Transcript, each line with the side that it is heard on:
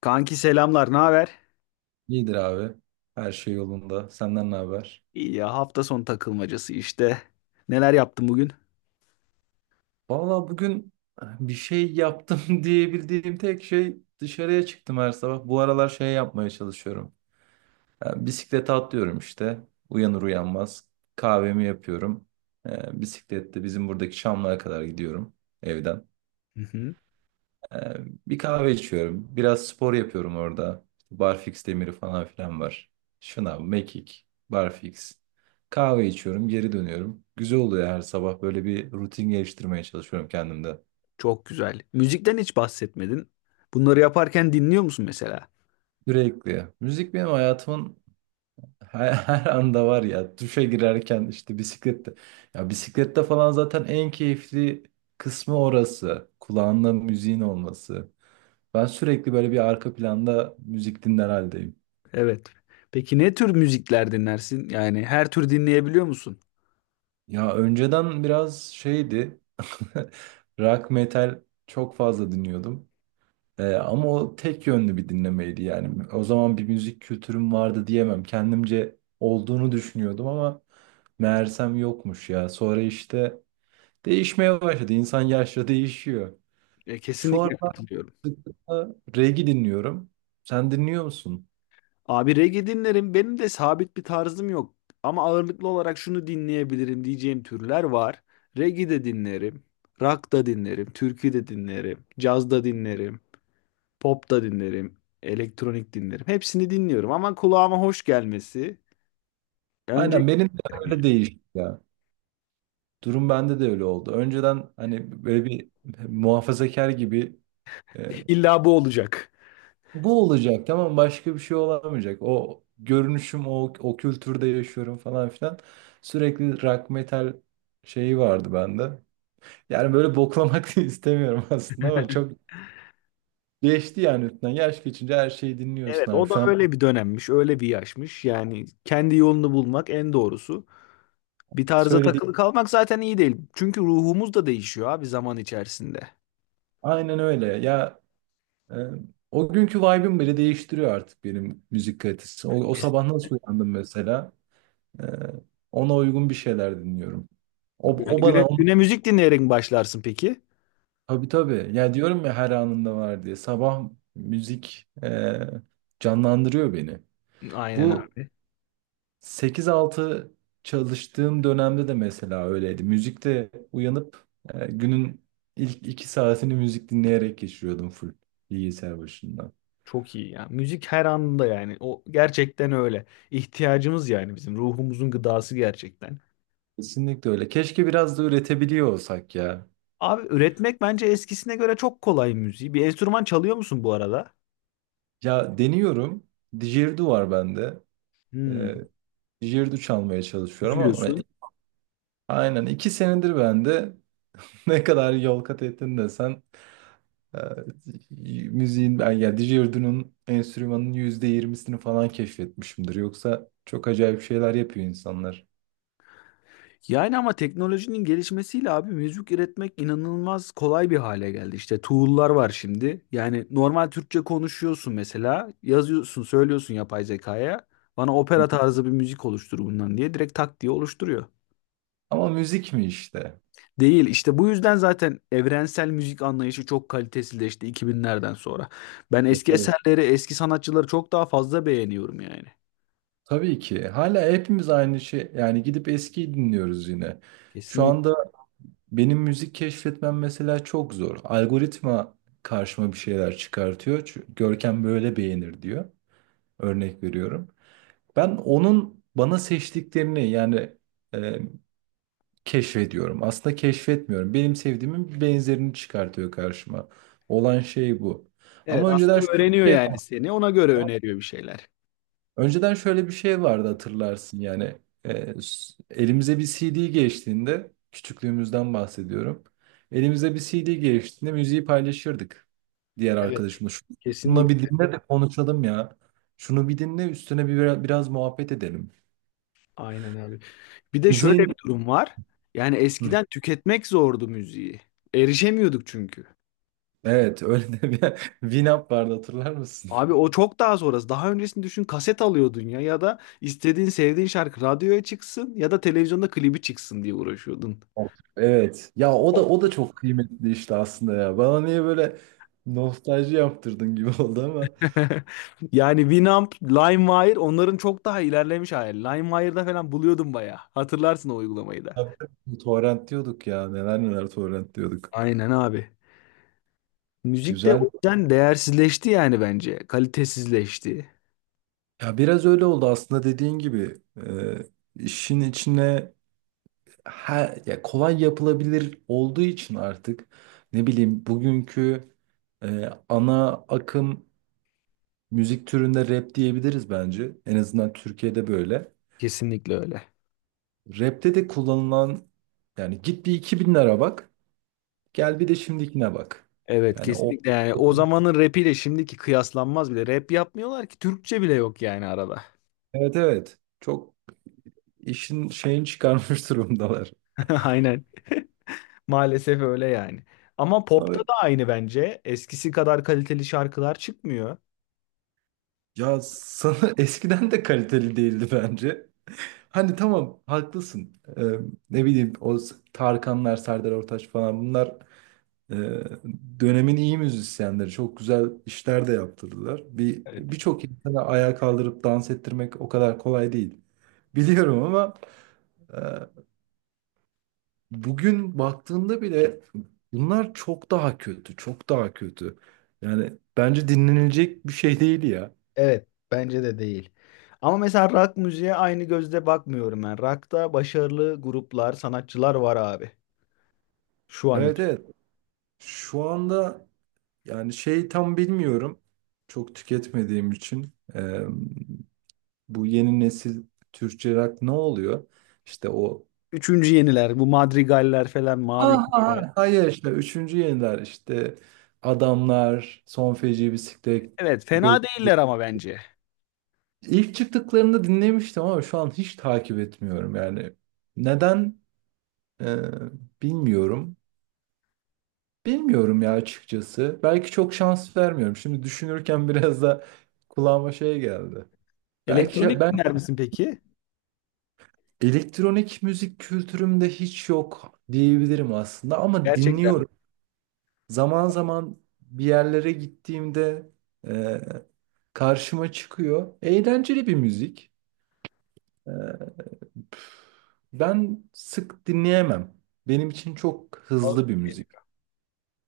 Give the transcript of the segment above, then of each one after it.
left: Kanki selamlar, ne haber?
right: İyidir abi. Her şey yolunda. Senden ne haber?
left: İyi ya, hafta sonu takılmacası işte. Neler yaptın bugün?
right: Valla bugün bir şey yaptım diyebildiğim tek şey dışarıya çıktım her sabah. Bu aralar şey yapmaya çalışıyorum. Yani bisiklete atlıyorum işte. Uyanır uyanmaz. Kahvemi yapıyorum. Bisiklette bizim buradaki Çamlı'ya kadar gidiyorum evden.
left: Hı hı.
right: Ee, bir kahve içiyorum. Biraz spor yapıyorum orada. İşte Barfix demiri falan filan var. Şınav, mekik, barfix. Kahve içiyorum, geri dönüyorum. Güzel oluyor, her sabah böyle bir rutin geliştirmeye çalışıyorum kendimde.
left: Çok güzel. Müzikten hiç bahsetmedin. Bunları yaparken dinliyor musun mesela?
right: Sürekli. Müzik benim hayatımın her anda var ya. Duşa girerken, işte bisiklette. Ya bisiklette falan zaten en keyifli kısmı orası. Kulağında müziğin olması. Ben sürekli böyle bir arka planda müzik dinler haldeyim.
left: Evet. Peki ne tür müzikler dinlersin? Yani her tür dinleyebiliyor musun?
right: Ya önceden biraz şeydi. Rock metal çok fazla dinliyordum. Ama o tek yönlü bir dinlemeydi yani. O zaman bir müzik kültürüm vardı diyemem. Kendimce olduğunu düşünüyordum ama meğersem yokmuş ya. Sonra işte değişmeye başladı. İnsan yaşla değişiyor. Şu
left: Kesinlikle
right: aralar
left: katılıyorum.
right: sıklıkla reggae dinliyorum. Sen dinliyor musun?
left: Abi reggae dinlerim. Benim de sabit bir tarzım yok. Ama ağırlıklı olarak şunu dinleyebilirim diyeceğim türler var. Reggae de dinlerim. Rock da dinlerim. Türkü de dinlerim. Caz da dinlerim. Pop da dinlerim. Elektronik dinlerim. Hepsini dinliyorum, ama kulağıma hoş gelmesi. Önce
right: Aynen, benim de
left: dinlerim
right: öyle
left: yani.
right: değişti ya. Durum bende de öyle oldu. Önceden hani böyle bir muhafazakar gibi, e,
left: İlla bu olacak.
right: bu olacak, tamam, başka bir şey olamayacak. O görünüşüm, o kültürde yaşıyorum falan filan. Sürekli rock metal şeyi vardı bende. Yani böyle boklamak da istemiyorum aslında ama çok geçti yani üstünden. Yaş geçince her şeyi dinliyorsun
left: Evet,
right: abi.
left: o da
right: Şu an
left: öyle bir dönemmiş, öyle bir yaşmış. Yani kendi yolunu bulmak en doğrusu. Bir tarza
right: söylediğim
left: takılı , evet, kalmak zaten iyi değil. Çünkü ruhumuz da değişiyor abi zaman içerisinde.
right: aynen öyle. Ya e, o günkü vibe'im bile değiştiriyor artık benim müzik kalitesi. O
left: Yani
right: sabah nasıl uyandım mesela? E, ona uygun bir şeyler dinliyorum. O, o
left: güne,
right: bana.
left: güne müzik dinleyerek mi başlarsın peki?
right: Tabii tabii. Ya diyorum ya, her anında var diye. Sabah müzik canlandırıyor beni.
left: Aynen
right: Bu
left: abi.
right: 8-6 çalıştığım dönemde de mesela öyleydi. Müzikte uyanıp günün ilk 2 saatini müzik dinleyerek geçiriyordum, full bilgisayar başında.
left: Çok iyi ya. Müzik her anında yani. O gerçekten öyle. İhtiyacımız, yani bizim ruhumuzun gıdası gerçekten.
right: Kesinlikle öyle. Keşke biraz da üretebiliyor olsak ya.
left: Abi üretmek bence eskisine göre çok kolay müziği. Bir enstrüman çalıyor musun bu arada?
right: Ya deniyorum. Didgeridoo var bende. E,
left: Hmm.
right: didgeridoo çalmaya çalışıyorum ama
left: Üflüyorsun.
right: aynen 2 senedir bende. Ne kadar yol kat ettin desen, e, müziğin ben ya DJ Erdun'un enstrümanının %20'sini falan keşfetmişimdir. Yoksa çok acayip şeyler yapıyor insanlar.
left: Yani ama teknolojinin gelişmesiyle abi müzik üretmek inanılmaz kolay bir hale geldi. İşte tool'lar var şimdi. Yani normal Türkçe konuşuyorsun mesela, yazıyorsun, söylüyorsun yapay zekaya. Bana
right: Hı
left: opera
right: hı.
left: tarzı bir müzik oluştur bundan diye direkt tak diye oluşturuyor.
right: Ama müzik mi işte?
left: Değil işte, bu yüzden zaten evrensel müzik anlayışı çok kalitesizleşti 2000'lerden sonra. Ben eski
right: Evet.
left: eserleri, eski sanatçıları çok daha fazla beğeniyorum yani.
right: Tabii ki. Hala hepimiz aynı şey. Yani gidip eskiyi dinliyoruz yine. Şu anda benim müzik keşfetmem mesela çok zor. Algoritma karşıma bir şeyler çıkartıyor. Çünkü Görkem böyle beğenir diyor. Örnek veriyorum. Ben onun bana seçtiklerini yani e, keşfediyorum. Aslında keşfetmiyorum. Benim sevdiğimin benzerini çıkartıyor karşıma. Olan şey bu.
left: Evet,
right: Ama önceden
left: aslında
right: şöyle
left: öğreniyor
right: bir şey
left: yani
right: vardı.
left: seni. Ona göre öneriyor bir şeyler.
right: Önceden şöyle bir şey vardı, hatırlarsın yani. Elimize bir CD geçtiğinde, küçüklüğümüzden bahsediyorum. Elimize bir CD geçtiğinde müziği paylaşırdık diğer
left: Evet.
right: arkadaşımla. Şunu bir
left: Kesinlikle.
right: dinle de konuşalım ya. Şunu bir dinle, üstüne bir biraz muhabbet edelim.
left: Aynen abi. Bir de şöyle
right: Müziğin.
left: bir durum var. Yani eskiden tüketmek zordu müziği. Erişemiyorduk çünkü.
right: Evet. Öyle de bir Winamp vardı, hatırlar mısın?
left: Abi o çok daha sonrası. Daha öncesini düşün, kaset alıyordun ya, ya da istediğin sevdiğin şarkı radyoya çıksın ya da televizyonda klibi çıksın diye uğraşıyordun.
right: Of. Evet. Ya o da o da çok kıymetli işte aslında ya. Bana niye böyle nostalji yaptırdın gibi oldu ama.
left: Yani Winamp, LimeWire onların çok daha ilerlemiş hali. LimeWire'da falan buluyordum bayağı. Hatırlarsın o uygulamayı da.
right: Tabii, torrent diyorduk ya. Neler neler torrent diyorduk.
left: Aynen abi. Müzik de o
right: Güzel.
left: yüzden değersizleşti yani bence. Kalitesizleşti.
right: Ya biraz öyle oldu aslında, dediğin gibi. Ee, işin içine ya, kolay yapılabilir olduğu için artık ne bileyim, bugünkü ana akım müzik türünde rap diyebiliriz bence. En azından Türkiye'de böyle.
left: Kesinlikle öyle.
right: Rap'te de kullanılan yani, git bir 2000'lere bak. Gel bir de şimdikine bak.
left: Evet,
right: Yani o
left: kesinlikle, yani o zamanın rapiyle şimdiki kıyaslanmaz bile. Rap yapmıyorlar ki, Türkçe bile yok yani arada.
right: evet evet. Çok işin şeyini çıkarmış durumdalar.
left: Aynen. Maalesef öyle yani. Ama popta
right: Abi,
left: da aynı bence. Eskisi kadar kaliteli şarkılar çıkmıyor.
right: ya sana eskiden de kaliteli değildi bence. Hani tamam, haklısın. Ne bileyim, o Tarkanlar, Serdar Ortaç falan bunlar, Ee, dönemin iyi müzisyenleri, çok güzel işler de yaptırdılar. Bir
left: Evet.
right: birçok insanı ayağa kaldırıp dans ettirmek o kadar kolay değil. Biliyorum ama e, bugün baktığında bile bunlar çok daha kötü, çok daha kötü. Yani bence dinlenilecek bir şey değil ya.
left: Evet, bence de değil. Ama mesela rock müziğe aynı gözle bakmıyorum ben. Rock'ta başarılı gruplar, sanatçılar var abi. Şu an
right: Evet
left: için.
right: evet. Şu anda yani şey, tam bilmiyorum. Çok tüketmediğim için bu yeni nesil Türkçe rock ne oluyor? İşte o
left: Üçüncü yeniler, bu Madrigaller falan, Mavi Gemiler.
right: Ha, hayır işte üçüncü yeniler işte adamlar, son feci bisiklet,
left: Evet,
right: dolu.
left: fena değiller ama bence.
right: İlk çıktıklarında dinlemiştim ama şu an hiç takip etmiyorum yani. Neden? Ee, bilmiyorum. Bilmiyorum ya açıkçası. Belki çok şans vermiyorum. Şimdi düşünürken biraz da kulağıma şey geldi. Belki
left: Elektronik
right: ben,
left: dinler misin peki?
right: elektronik müzik kültürümde hiç yok diyebilirim aslında ama
left: Gerçekten
right: dinliyorum. Zaman zaman bir yerlere gittiğimde ee, karşıma çıkıyor. Eğlenceli bir müzik. Ee, ben sık dinleyemem. Benim için çok
left: mi?
right: hızlı bir müzik.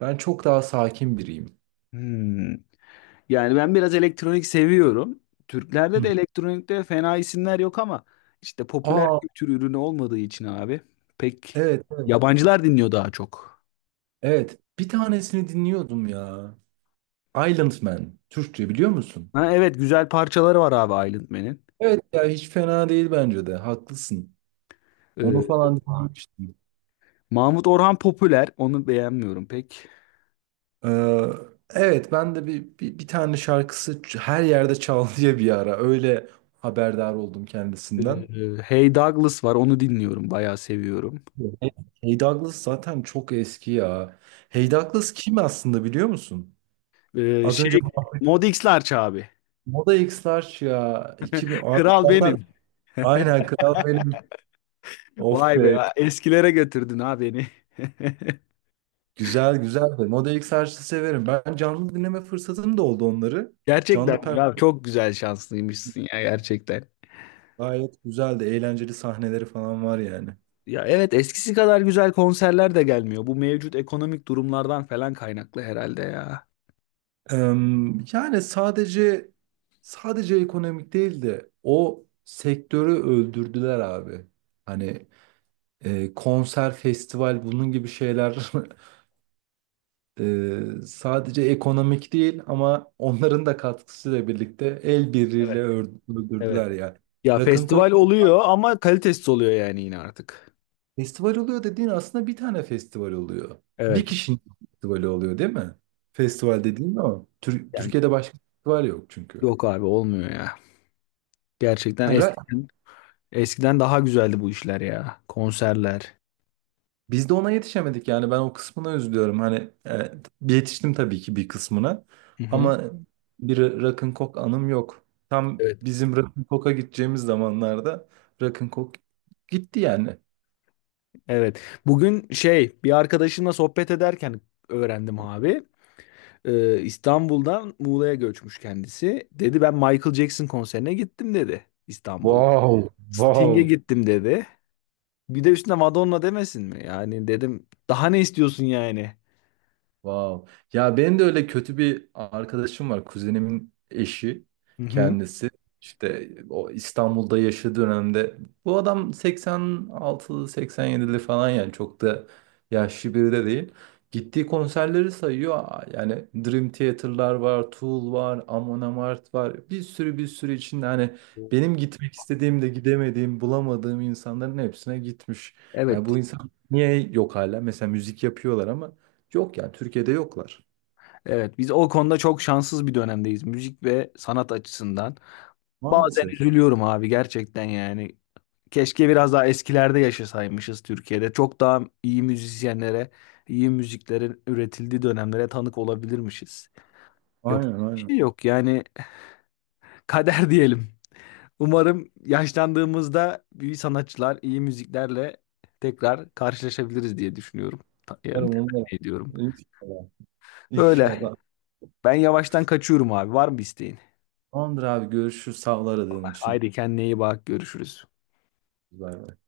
right: Ben çok daha sakin biriyim.
left: Hmm. Yani ben biraz elektronik seviyorum. Türklerde
right: Hı.
left: de elektronikte fena isimler yok ama işte popüler
right: Aa,
left: kültür ürünü olmadığı için abi pek
right: evet evet.
left: yabancılar dinliyor daha çok.
right: Evet. Bir tanesini dinliyordum ya. Island Man. Türkçe biliyor musun?
left: Ha, evet, güzel parçaları var abi Aylin Man'in.
right: Evet ya, hiç fena değil bence de. Haklısın. Onu
left: Ee,
right: falan dinlemiştim.
left: Mahmut Orhan popüler, onu beğenmiyorum pek.
right: Ee, evet, ben de bir tane şarkısı her yerde çal diye bir ara. Öyle haberdar oldum kendisinden.
left: Hey Douglas var, onu dinliyorum bayağı, seviyorum.
right: Hey Hey Douglas zaten çok eski ya. Hey Douglas kim aslında, biliyor musun?
left: Ee,
right: Az önce
left: şey Mod X Larç abi.
right: Moda X'ler ya. 2000 abi
left: Kral
right: zaten,
left: benim.
right: aynen kral benim. Of
left: Vay be,
right: be.
left: eskilere götürdün ha beni.
right: Güzel güzel de. Moda X'ler severim. Ben canlı dinleme fırsatım da oldu onları.
left: Gerçekten
right: Canlı
left: ya,
right: performans
left: çok güzel, şanslıymışsın ya gerçekten.
right: gayet güzeldi. Eğlenceli sahneleri falan var yani.
left: Ya evet, eskisi kadar güzel konserler de gelmiyor. Bu mevcut ekonomik durumlardan falan kaynaklı herhalde ya.
right: Yani sadece ekonomik değil de o sektörü öldürdüler abi. Hani konser, festival bunun gibi şeyler, sadece ekonomik değil ama onların da katkısıyla birlikte el birliğiyle
left: Evet, evet.
right: öldürdüler yani.
left: Ya
right: Rock'n'Coke
left: festival oluyor ama kalitesiz oluyor yani, yine artık.
right: festival oluyor dediğin, aslında bir tane festival oluyor. Bir
left: Evet.
right: kişinin festivali oluyor değil mi? Festival dediğin o.
left: Yani
right: Türkiye'de başka festival yok çünkü.
left: yok abi, olmuyor ya. Gerçekten
right: Ha,
left: eskiden daha güzeldi bu işler ya. Konserler.
right: biz de ona yetişemedik yani, ben o kısmına üzülüyorum. Hani yetiştim tabii ki bir kısmına
left: Hı hı.
right: ama bir rock'n'cock anım yok. Tam
left: Evet.
right: bizim rock'n'cock'a gideceğimiz zamanlarda rock'n'cock gitti yani.
left: Evet. Bugün şey, bir arkadaşımla sohbet ederken öğrendim abi. İstanbul'dan Muğla'ya göçmüş kendisi. Dedi ben Michael Jackson konserine gittim dedi İstanbul'da.
right: Wow,
left: Sting'e
right: wow.
left: gittim dedi. Bir de üstüne Madonna demesin mi? Yani dedim, daha ne istiyorsun yani?
right: Wow. Ya benim de öyle kötü bir arkadaşım var. Kuzenimin eşi
left: Hı hı.
right: kendisi. İşte o İstanbul'da yaşadığı dönemde, bu adam 86'lı 87'li falan yani, çok da yaşlı biri de değil. Gittiği konserleri sayıyor. Aa, yani Dream Theater'lar var, Tool var, Amon Amarth var. Bir sürü bir sürü içinde hani benim gitmek istediğim de gidemediğim, bulamadığım insanların hepsine gitmiş. Yani
left: Evet.
right: bu insan niye yok hala? Mesela müzik yapıyorlar ama. Yok yani, Türkiye'de yoklar.
left: Evet, biz o konuda çok şanssız bir dönemdeyiz müzik ve sanat açısından. Bazen
right: Maalesef.
left: üzülüyorum abi, gerçekten yani. Keşke biraz daha eskilerde yaşasaymışız Türkiye'de. Çok daha iyi müzisyenlere, iyi müziklerin üretildiği dönemlere tanık olabilirmişiz. Yapacak
right: Aynen
left: bir
right: aynen.
left: şey yok yani, kader diyelim. Umarım yaşlandığımızda iyi sanatçılar, iyi müziklerle tekrar karşılaşabiliriz diye düşünüyorum. Yani
right: Umarım umarım.
left: temenni ediyorum.
right: İnşallah.
left: Öyle.
right: İnşallah.
left: Ben yavaştan kaçıyorum abi. Var mı bir isteğin?
right: Tamamdır abi, görüşürüz. Sağ ol aradığın için.
left: Haydi kendine iyi bak. Görüşürüz.
right: Bay bay.